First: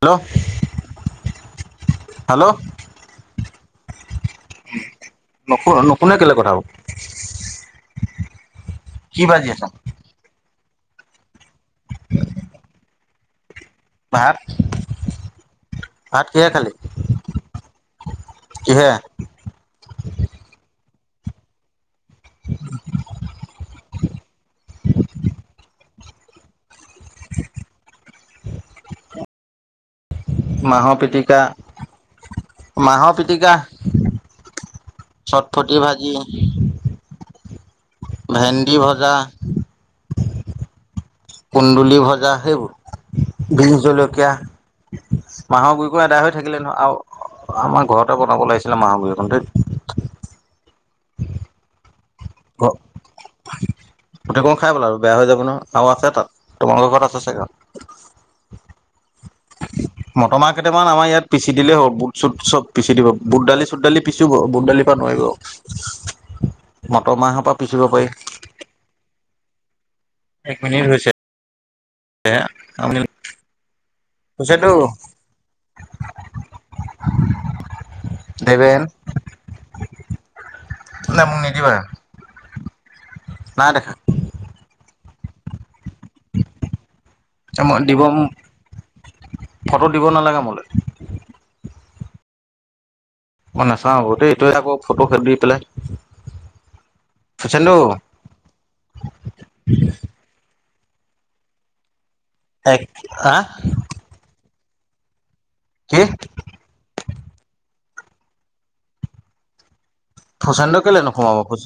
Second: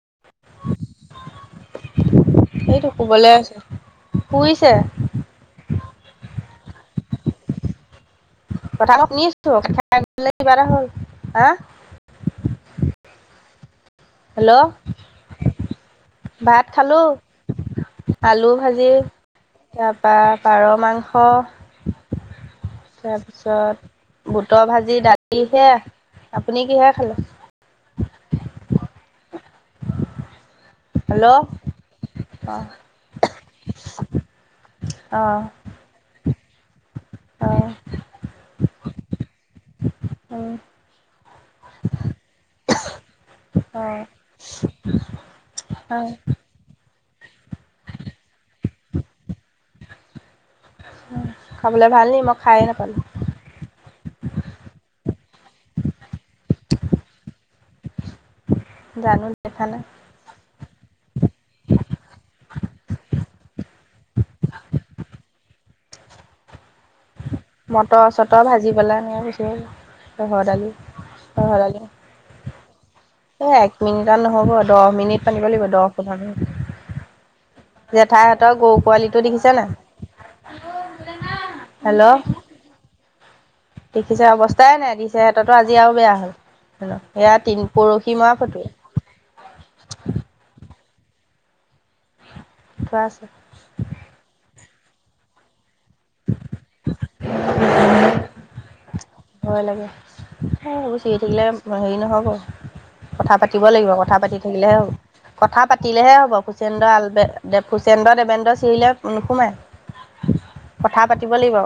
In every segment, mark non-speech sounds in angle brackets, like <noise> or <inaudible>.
Hello, hello সেইটো শুবলৈ আছে শুইছে কোনে কেলৈ কথা হও কথা অলপ শুনিছো <unintelligible> <unintelligible> <inaudible> <inaudible> ভাত হেল্ল', কিহে ভাত খালি খালো, আলু ভাজি, কিহে তাপা পাৰ মাংস। অঁ বুটৰ ভাজি দালিহে, আপুনি কিহে খালে? মাহৰ হেল্ল' অ পিটকা, অ মাহৰ পিটিকা, চটফটি ভাজি <inaudible> অ ভেন্দি ভজা অহ কুন্দুলি ভজা সেইবোৰ বি অ জলকীয়া মাহৰ অ গুৰিকো এদায় হৈ থাকিলে নহয় আও আমাৰ ঘৰতে বনাব লাগিছ চিল মাহৰ গুৰি অকন ঠেইত হয় খাবলে ভাল নি মই খায়েই নাপালোঁ গোটেই খাই পেলালোঁ বেয়া হৈ যাব ন আও আছে তাত তোমালোকৰ ঘৰত আছে চাগা জানো দেখা নাই মটৰমাহ কেইটামান আমাৰ ইয়াত পিচি দিলেই হ'ব বুট চুট চব পিচি দিব বুট দালি চুট দালি পিছো ব বুট দালিৰ পা নোৱাৰিব <unintelligible> পৰা পিচিব মটৰ পাৰি চটৰ ভাজি পেলাই এনেকছি ৰহৰ দালি ৰহৰ দালি। এ আমনি মিনিটান নহ'ব দহ মিনিট পাতিব লাগিব দহ মিনিট। জেঠাই হঁতৰ গৰু দেবেন পোৱালিটো দেখিছে নে নাই? নে মোক নিদিবা হেল্ল'। নাই দেখা দেখিছে অৱস্থাই নাই দিছে। <unintelligible> ও বেয়া হল ন এয়া তিন মই দিব পৰহি মৰা ফটো ফটো দিব নালাগে মোলৈ <unintelligible> পচ <unintelligible> মই নাচাও আকৌ দেই তই থাকো তে আকৌ ফটো খন দি পেলাই প্ৰচলু ভয় লাগে। <unintelligible> অুছিিকি থাকিলে হেৰি নহওক এক <unintelligible> কথা আহ পাতিব লাগিব কথা পাতি থাকিলেহে হব। কথা কি পাতিলেহে হ'ব হুচন্দ্ৰ আলবেদ দেৱ হুচেন্দ্ৰ দেবেন্দ্ৰ চিৰিলেয়ে নোসোমায় ফুচেড কেলে নোসোমাব ফুচ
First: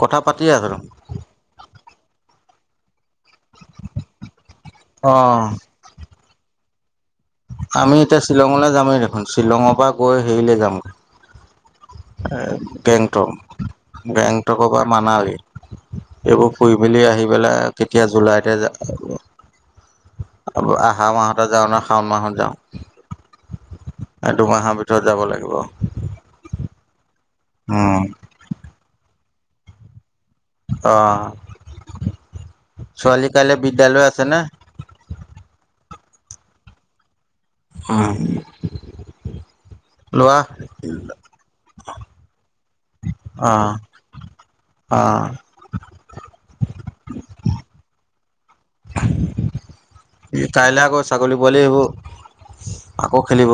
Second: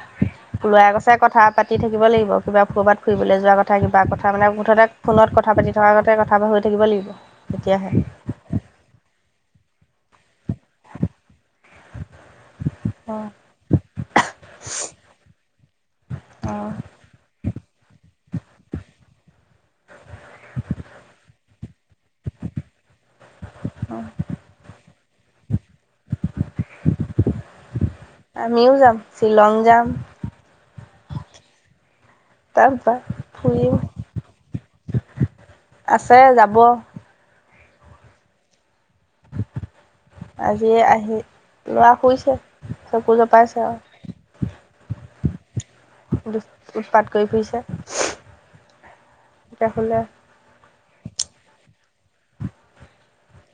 কথা পাতিয়ে আছ <unintelligible> ল'ৰাই কৈছে কথা থাকিব লাগিব কিবা কৰবাত ফুৰিবলৈ যোৱা কথা কিবা কথা মানে, মুঠতে অ ফোনত কথা পাতি থকাৰ আগতে কথা <unintelligible> থাকিব লাগিব তেতিয়াহে। আমি এতিয়া শ্বিলঙলৈ যামেই দেখোন। শ্বিলঙৰ পৰা গৈ হেৰিলে যাম গেংটক, অ', গেংটকৰ পৰা মানালী এইবোৰ অ', ফুৰি মেলি আহি পেলাই‌ কেতি জুলাইতে য <unintelligible> <unintelligible> আহা মাহতে যাওঁ নে শাওণ মাহত যাওঁ, অ'। এই দুমাহৰ ভিত <unintelligible> যাব লাগিব। উম <inaudible> আমিও যাম। শ্বিলং যাম অ'। তাৰপৰা ছোৱালীৰ কাইলৈ ফুৰিম বিদ্যালয় আছে নে? আছে। যাব। উম। আজি আহি। ল'ৰা শুইছে, চকু জপাইছে অ', অ', আৰু। উৎপাত কৰি ফুৰিছে। এতিয়া শুলে। কাইল আকৌ ছাগলী পোৱালি আহিব। আকৌ খেলিব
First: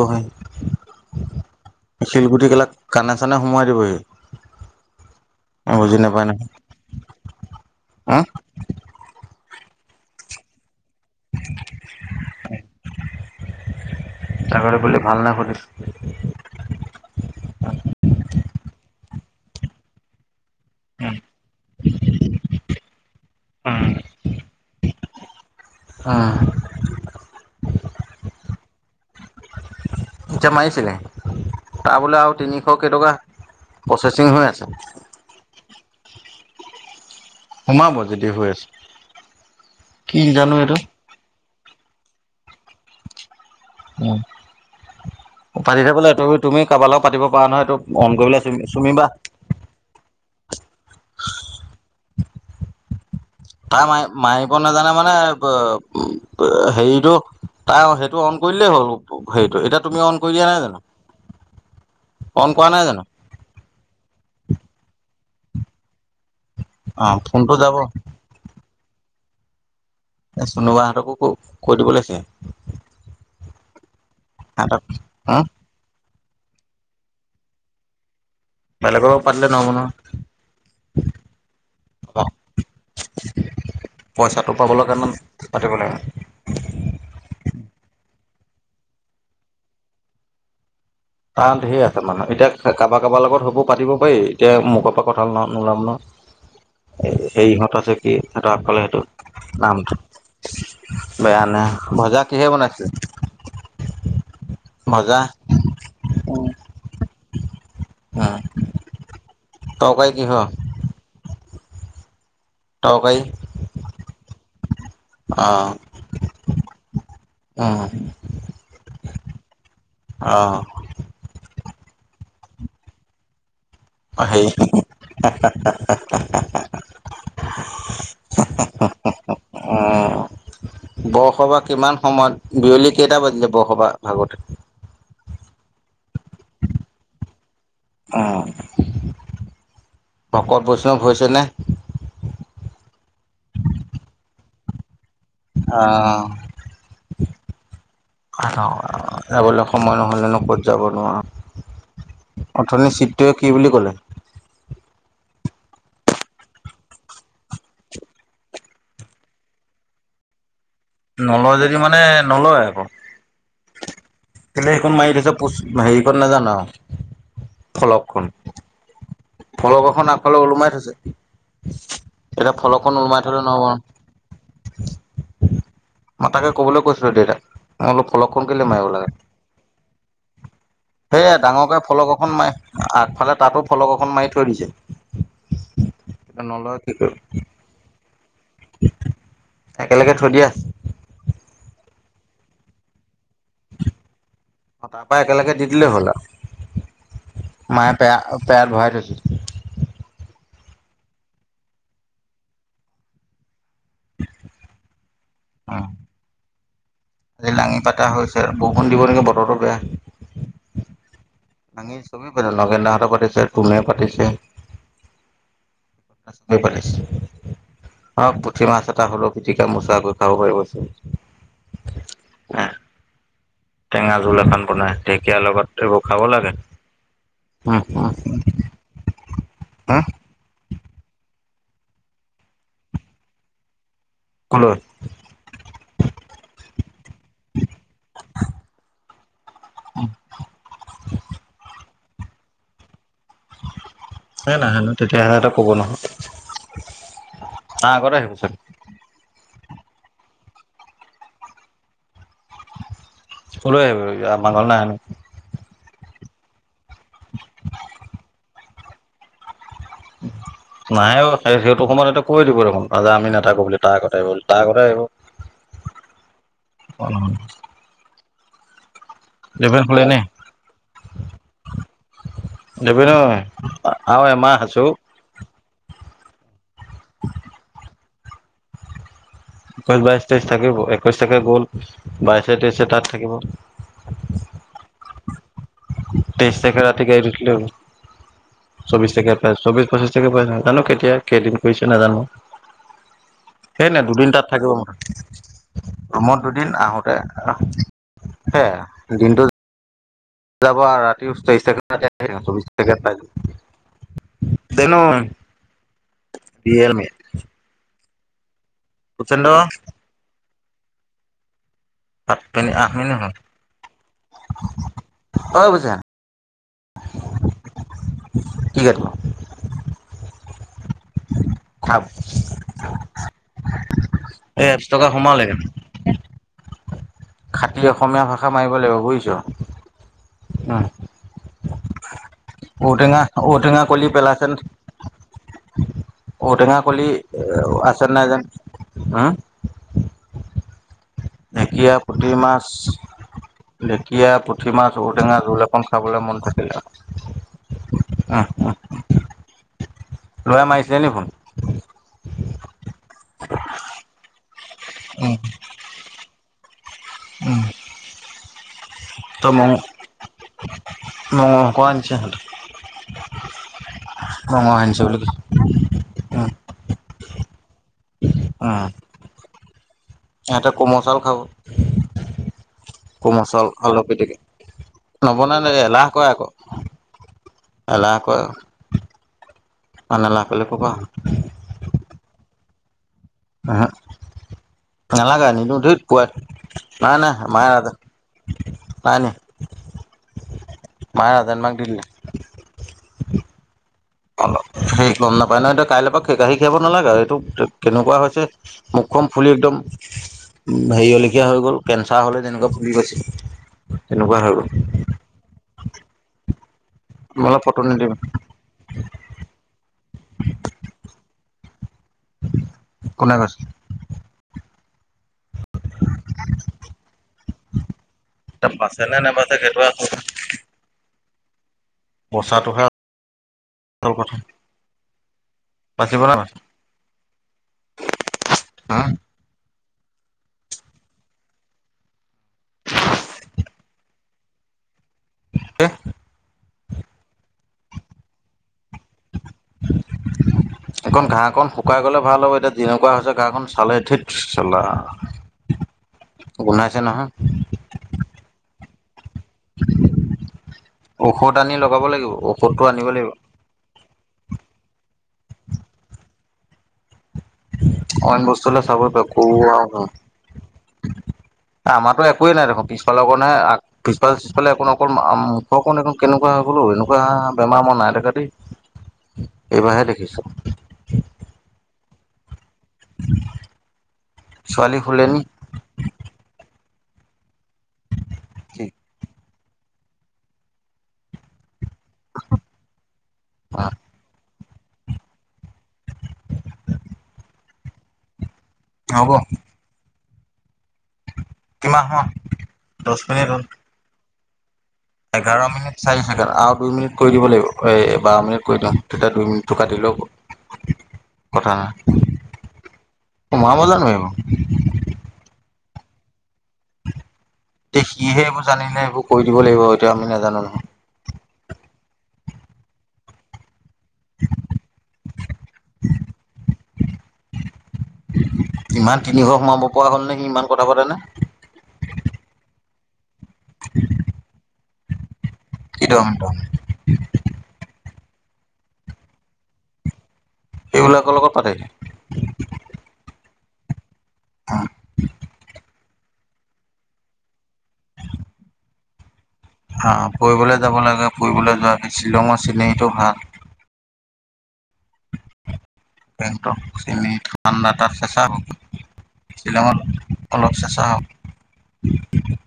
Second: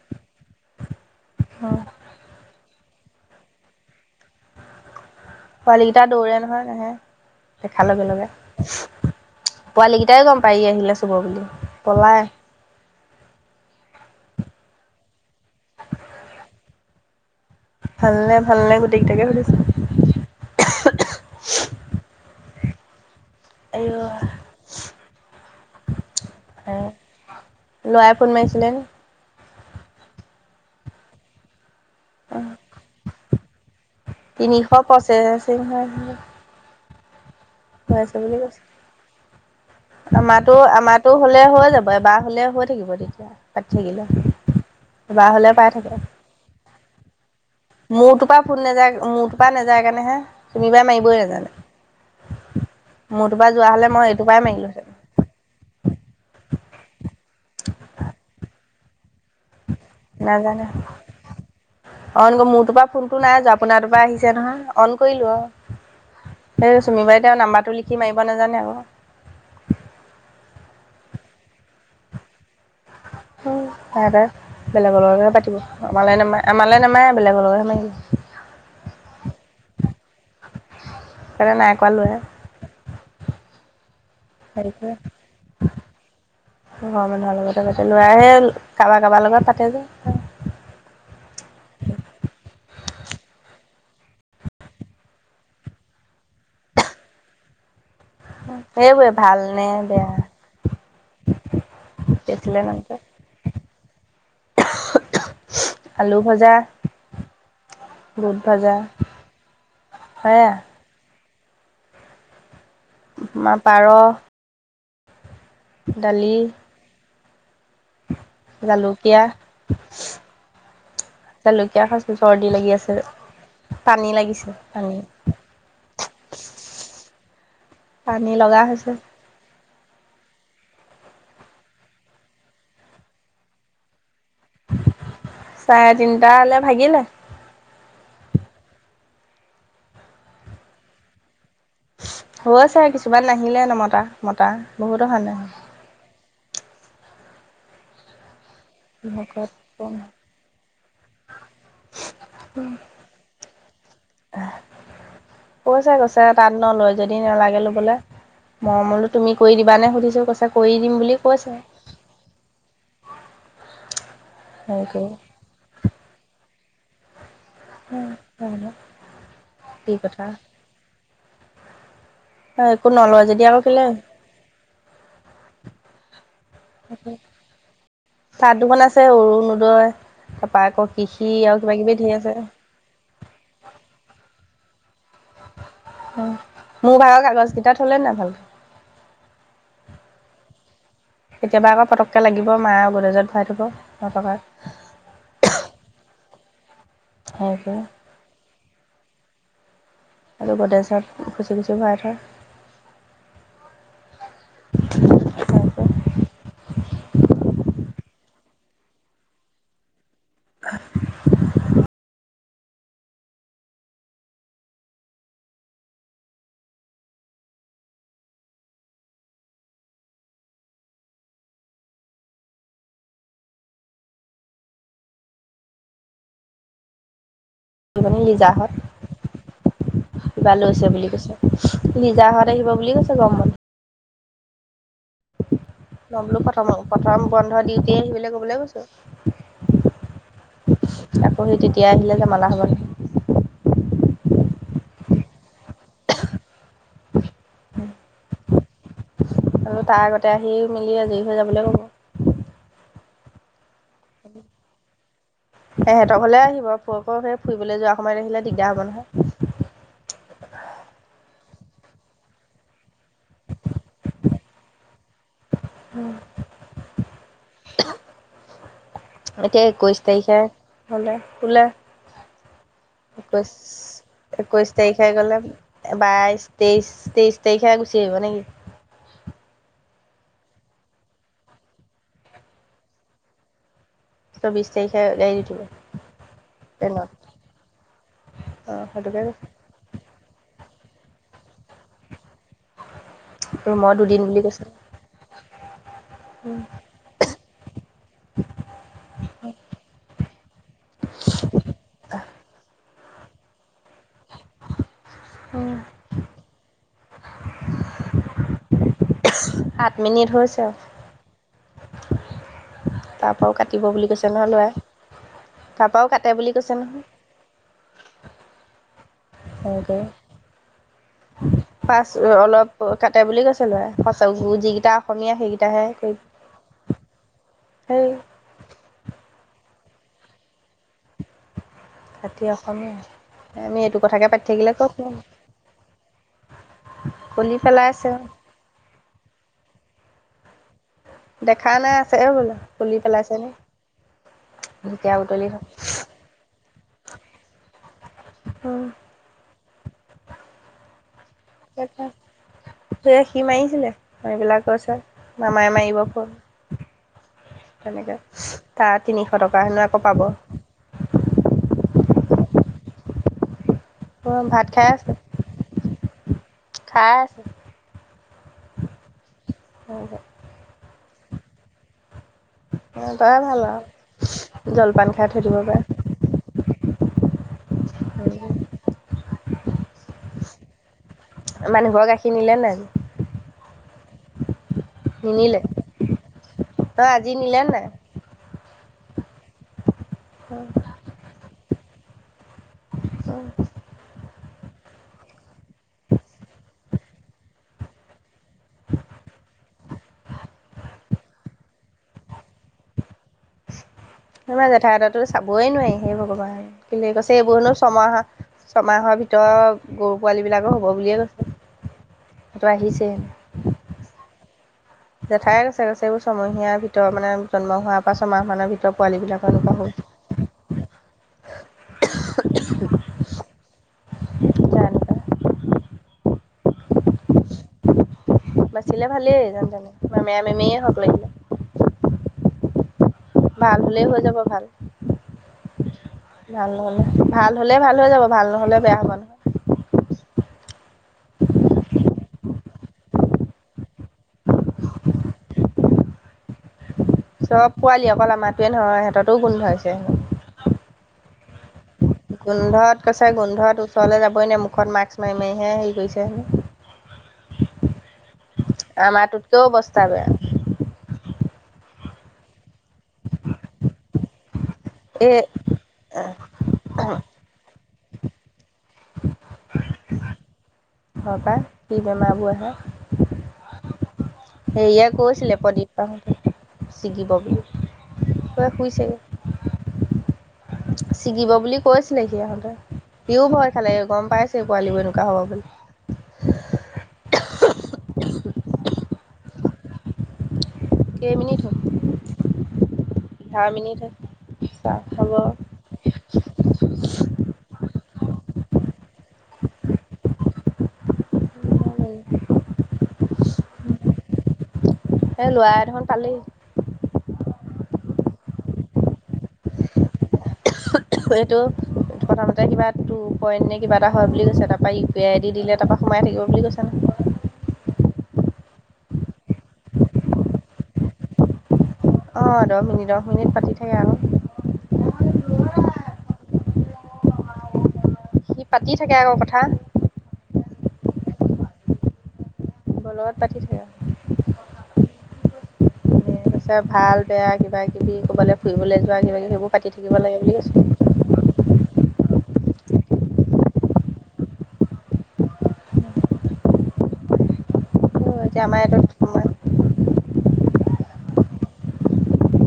উম। শিলগুটি বিলাক কানে চানে সোমোৱাই দিব সি। পোৱালী কেইটা দৌৰে নহয়, নাহে। দেখা লগে হম লগে। পোৱালী কেইটাইও গম পায়। ই আহিলে বুলি। পলায়। ছাগলী পোৱালি ভাল নে সুধিছো? ভালনে? ভালনে? গোটেইকেইটাকে সুধিছে। উম। উম, আইঅ'। আহ। ল'ৰাই ফোন মাৰিছিলে। জামাইজিলে তাৰ বোলে আৰু তিনিশ কেইটকা প্ৰচেচিং হৈ তিনিশ আছে। প্ৰচেচিং সোমাব হৈয় আছে যদি বুলি হৈ কৈছে, কি জানো আমাৰটো এইটো আমাৰটো হ'লে হ'ল। যাবা বা হ'লে হৈ থাকিব তেতিয়া। পাতি থাকিলে এবাৰ হ'লে উ পাই পাতিলে থাকে বোলে এইটো তুমি কাৰোবালৈও পাতিব পৰা নহয় এইটো অন কৰি মোৰটোৰ পৰা পেলাই ফোন নেযায় চুমিবা মোৰটোৰ পৰা নেযায় কাৰণে হে তুমি বাই মাৰিবই নেজানে। তাৰ মা মই এইটোৰ পৰাই মাৰিব মাৰিলোহেঁতেন নাজানে মানে উম ', হেৰিতটো তাৰ সেইটো অন কৰিলেই হ'ল হেৰিতটো এতিয়া। তুমি অন কৰি দিয়া নাই নাজানো জানো অন কৰা মোৰটো নাই পৰা জানো ফোনটো নাই আপোনাৰ তৰ পৰা আহিছে নহয় অন কৰিলো অহ ', <inaudible> সেই অ চুমি বাইদেউ ফোনটো যাব নাম্বাৰটো লিখি মাৰিব নোজানে আকৌ। <inaudible> চোনু বাহঁতকো ক কৈ দিব লাগিছিল। হয়। হয় বাৰু বেলেগৰ লগতে হম পাতিব। আমালে নামাৰে- আমালে নামাৰে বেলেগৰ লগে মাৰিম। বেলেগৰ পাতিলে নহবো ন। সেটো নাই কৰা লোৱে। পইচাটো পাবলৈ সেটোয়ে কাৰণে পাতিব লাগে ঘৰৰ মানহৰ লগত লৈ আহে। কাৰোবাৰ কাৰোবাৰ লগত পাতে যে। তাহ ঢেৰ আছে মানুহ এতিয়া কাৰোবাৰ - কাৰোবাৰ লগত হব পাতিব পাৰি এতিয়া মোকৰ পৰা কথা নোলাম ন সেৰিহঁত আছে। কি সিহঁত আকলে সেইটো সেইবোৰে ভাল নে নাম বেয়া বেয়া নে ভজা কিহে বেছিলে বনাইছে। নামটো আলু ভজা। বুট ভাজা। তৰকাৰি কিহৰ? সেয়া তৰকাৰী আমাৰ পাৰ। অ' ডালি উম ', জালুকীয়া- অ' জালুকীয়া সছ লাগি আছে। পানী হেৰি লাগিছে পানী -পানী লগা হৈছে। অহ ', বৰসবাহ কিমান সময়ত বিয়লি কেইটা বাজিলে বৰসবাহ ভাগতে। চাৰে তিনিটা হালে ভাগিলে। উম ', ভকত বৈষ্ণৱ হৈছেনে। হৈ আছে কিছুমান নাহিলে নমতা মতা বহুত অহা নাই অহ ', <inaudible> <unintelligible> ভকত যাবলৈ সময় নহ'লেনো ক'ত যাব নোৱাৰো অথনি চিতটে কি বুলি ক'লে। কৈছে কৈছে তাত নলয় যদি নেলাগে লবলে, মৰমলো তুমি কৰি দিব নে সুধিছো কৈছে কৰি দিম বুলি কৈছে নলয় যদি মানে নলয় আকৌ তে হেৰি সেইখন মাৰি থৈছ পচ হেৰি উপ নাজান ফলকখন, কৰি ফলক কি এখন কথা আফালে ওলোমাই থৈছে <inaudible> এতিয়া একো ফলকখন নলয় ওলমাই যদি থলে আৰু কেলে নহব মই তাকে কবলৈ কৈছিলো দেতাক, মই বোলো ফলকখন চাহ কেলে দোকান মাৰিব আছে লাগে অৰুণোদয় তাৰপা আকৌ কৃষি সেয়াই আৰু কিবা ডাঙৰকে কিবি ধেৰ ফলক আছে এখন মাৰি আগফালে তাতো ফলক এখন মাৰি থ দিছে কিন্তু নলয় কি মোৰ কৰিব বাৰৰ কাগজ কেইটা থলে না ভালকে থই দিয়া আছে কেতিয়াবা আকৌ পতককে লাগিব মায় আও গদেজত ভৰাই থব নথকা তাৰ পৰা একেলগে দি দিলেই হ'ল আও হেৰি <inaudible> কৰি মায়ে পেয়া অ পেয়াত ভৰাই থৈছে আৰু গদ্ৰেছত খুচি খুচি ভৰাই থয় অম আজি লাঙি পাতা হৈছে আৰু বৰষুণ দিব নেকি বতৰটো বেয়া লাঙি চবে পাতিছে, নগেন দাহঁতে পাতিছে, তুমে পাতিছে। পাতক পুঠি মাছ এটা হলেও পিটিকা মোচাকৈ খাব পাৰিব যেহ টেঙা জোল এখন বনাই ঢেকীয়াৰ লগত এইবোৰ খাব লাগে। উম উম আহিবনি লিজাহঁত, উম কিবা লৈছে বুলি কৈছে। লিজাহঁত আহিব বুলি কৈছে গম বন্ধত কলৈ? ন বলো প্ৰথম প্ৰথম বন্ধ দিউতে আহিব কবলৈ কৈছো আকৌ সি তেতিয়া আহিলে মাল হব এ নাহে নহ কেতিয়া আহে কব নহয় তাৰ আগত আহিব চাগে উ আৰু তাৰ আগতে আহি মিলি আজৰি হৈ যাবলৈ ক'ব কলৈ আহিব ই, আমাৰ ঘৰলে নাহে নহয়। এহেঁতৰ ঘৰলে আহিব ফ ফ ফুৰিবলৈ যোৱা সময়ত আহিলে দিগদাৰ হব নহয়। নাহে ঔ সেইটো সময়ত কৈ দিব দেখোন আজ যে আমি নেতাকো বুলি তাৰ <unintelligible> <inaudible> অওম এতিয়া একৈশ তাৰিখে হলে, বোলে দেবেন ঐ একৈশ, আৰু এমাহ একৈশ আছো তাৰিখে গ'লে বাইশ তেইশ তেইশ তাৰিখে গুচি দিব নেকি? একৈশ বাইশ তেইশ থাকিব একৈশ তাকে গ'ল, বাইশে তেইশে তাত থাকিব। চৌবিশ তাৰিখে গাড়ী দি থব তেইশ তাৰিখে ট্ৰেইনত ৰাতিকে দি দিলে হৈ অ গল চৌবিশ সেইটোকে তাৰিখে চৌবিশ পঁচিছ <unintelligible> জানো কেতিয়া কেইদিন কৰিছে নাজানো সে ৰুমৰ নাই দুদিন বুলি তাত কৈছে থাকিম ম ৰুমত দুদিন আহোতে অহ হে, দিনটো যাব ৰাতি <unintelligible> <unintelligible> ৰিয়েলমি ভূপেন্দ্ৰ সাত মিনিট হৈছে আউ। সাত মিনিট আঠ মিনিট হ'ল তাৰ পৰাও কাটিব বুলি কৈছে নহয় ল'ৰাই, অ ভূপেন তাৰপৰাও কাটে বুলি কৈছে নহয়। কি কাটিব সেনেকৈ। খাব পাচ অলপ কাটে বুলি কৈছে ল'ৰাই <unintelligible> এই একশ যিকেইটা টকা অসমীয়া সোমালে। সেইকেইটাহে খাটি সেই অ', খাটি অসমীয়া, আমি ঔটেঙা এইটো কলি কথাকে পাতি থাকিলে ক'ত নো ঔটেঙাৰ কলি, আছে পেলাইছে নাই যেন। হুম? দেখা ঢেকীয়া নাই আছে পুঠি বোলে মাছ, খুলি পেলাইছে নে ঢেকীয়া পুঠি মাছ ঢেকীয়া ঔটেঙা বুটলি জোল থকা একণ খাবলৈ মন গৈছিলে আউ। উম, উম, লৰাই মাৰিছিলে নি ফোন সে সি মাৰিছিলে মাৰি পেলাই কৈছে মামাই মাৰিব ফোন উম সেনেকা তাৰ তিনিশ তই টকা মঙহ হেনো আকৌ পাব চা হলে মঙহ ভাত খাই আনিছ আছে বুলি কৈছে উম উহ অ হয় হয় সিহঁতে কোমল চাউল খাব তই কোমল ভাল চাউল আৰু আলু পাটিকা জলপান খাই থৈ দিব নবনালে পাৰে এলাহ কয়ে আকৌ এলাহ কয়ে ইমান এলাহ কৰিলে কপা হব মানুহঘৰে গাখীৰ নিলে নাই আজি উহু নালাগা নিনিলে নিনো ধেত প তই নাই আজি -নাই নিলে মায়ে নাই হয়াই ন মায়ে ৰাজেন মামাক <inaudible> অ' অ 'সেই লম নাপায় নহয় এতিয়া কাইলৈৰ পৰা কাঢ়ী খীাব নালাগে আৰু এইটো কেনেকুৱা হৈছে। মুখখম ফুলি একদম। হেৰিয়লেখীয়া হৈ গ'ল কেঞ্চাৰ হ'লে তেনেকুৱা ভুগি গৈছে। তেনেকুৱা হৈ গ'ল আমাৰ জেঠা হঁতৰ টো চাবই নোৱাৰি সেই ভগৱান কি কৈছে এইবোৰ মোলে হেনো ফটো নিদিবি ছমাহ ছমাহৰ ভিতৰত গৰু পোৱালী বিিলাকো হব বুলিয়ে কৈছে। ফটো আহিছে কোনে কৈছে জেঠাই কৈছেকৈছে এইবোৰ ছয়মহীয়াাৰ ভিতৰত মানে জন্ম হোৱাৰ পৰা ছমাহ এতিয়া মানৰ ভিতৰত বাচে নে পোৱালী নেবাচে সেইটো আচল বিিলাকৰোপ়ো বচাটোহে কথা তাৰ এনেকুৱা বাচিব ন। হুম বাচিলে ভালেই জান তোন। মেমেৰা মেমেৰী হওঁক লাগিলে ভাল হ'লেই হৈ যাব ভাল। হ, ভাল নহ'লে ভাল হ'লেই ভাল হৈ যাব ভাল নহ'লে বেয়া হ'ব নহয়। এখন ঘাঁহখনন শুকাই গলে ভাল হ'ব এতিয়া যেনেকুৱা হৈছে ঘাঁহখনন চালে উঠিত চলা গুনাই চব পোৱালি অকল আমাৰোৱে নহয়। সিহঁততো গোন্ধ হৈছে হেন ঔষধ আনি লগাব লাগিব ঔষধটো গোন্ধত আনিব লাগিব কৈছে গোন্ধত ওচৰলে যাবই নে মুখত মাস্স মাৰি মাৰিহে হেৰি কৰিছে হেনো। অইন বস্তু ওচৰলে চাবই আমাৰটোতকৈও অৱস্থা বেয়া পাৰি আমাৰতো একোৱেই নাই দেখোন। পিছফালৰ কণ হে পিছফালৰ কণ অ এই 'মুখ অকণ কেকুৱ হয় বোল এনেকুৱা বেমাৰ মাৰ নাই <unintelligible> এইবাৰাহে লিখিছো। বেমাৰাবোৰ আহে। উ। সেয়াই কৈছিলে প্ৰদীপ পেহা ছিকিব বুলি ক কি শুইছোগে ছিগিব বুলি। কৈছিলে সি সহঁতে সিও ভয় খালে গম পাইছে। পোৱালিব এনেকুৱা হ'ব বুলি। হব। কেইমিনিট হ'ল কিমান হ- দচ মিনিট হল। উ এঘাৰ মিনিট চাৰিছেকেণ্ড আৰু দুই মিনিট কৰি দিব লাগিব, এ বাৰ মিনিট কৰি ল তেতিয়া দুই মিনিটটো কাটি লৈ হ'ব। কথা <unintelligible> পালি। এয়া সিহে এইবোৰ জানিলে এইবোৰ কৰি দিব লাগিব, এইটো আমি নাজানো নহয়। প্ৰথমতে কিবা টু পইণ্ট নে কিবা এটা হয় বুলি কৈছে। তাৰপা ইউ পি আই ডি দিলে তাৰাপা সোমাই থাকিব বুলি কৈছে। ইমান তিনিশ সোমাব পৰা হ'ল ন সি ইমান কথা পাতেনে। অ', ৰমিনী ৰ। মিনিট পাতি থাকে আৰু। কি দহ মিনিট সি পাতি থাকে আৰু কথা। সিবিলাকৰ লগত পাতে। মোৰ লগত পাতি থাকে। আহ। এটা ভাল বেয়া কিবা কিবি ক'বালৈ ফুৰিবলৈ যোৱা কিবা কিবি সেইবোৰ পাতি থাকিব অ', লাগে বুলি কৈছে ফুৰিবলৈ যাব লাগে। ফুৰিবলৈ যোৱাক শ্বিলঙৰ চিনেৰিটো ভাল। বেংটক চিম থান্ড <unintelligible> তাৰ চেঁচা এতিয়া আমাৰ এইটোত শ্বিলঙত অলপ চেঁচা হক।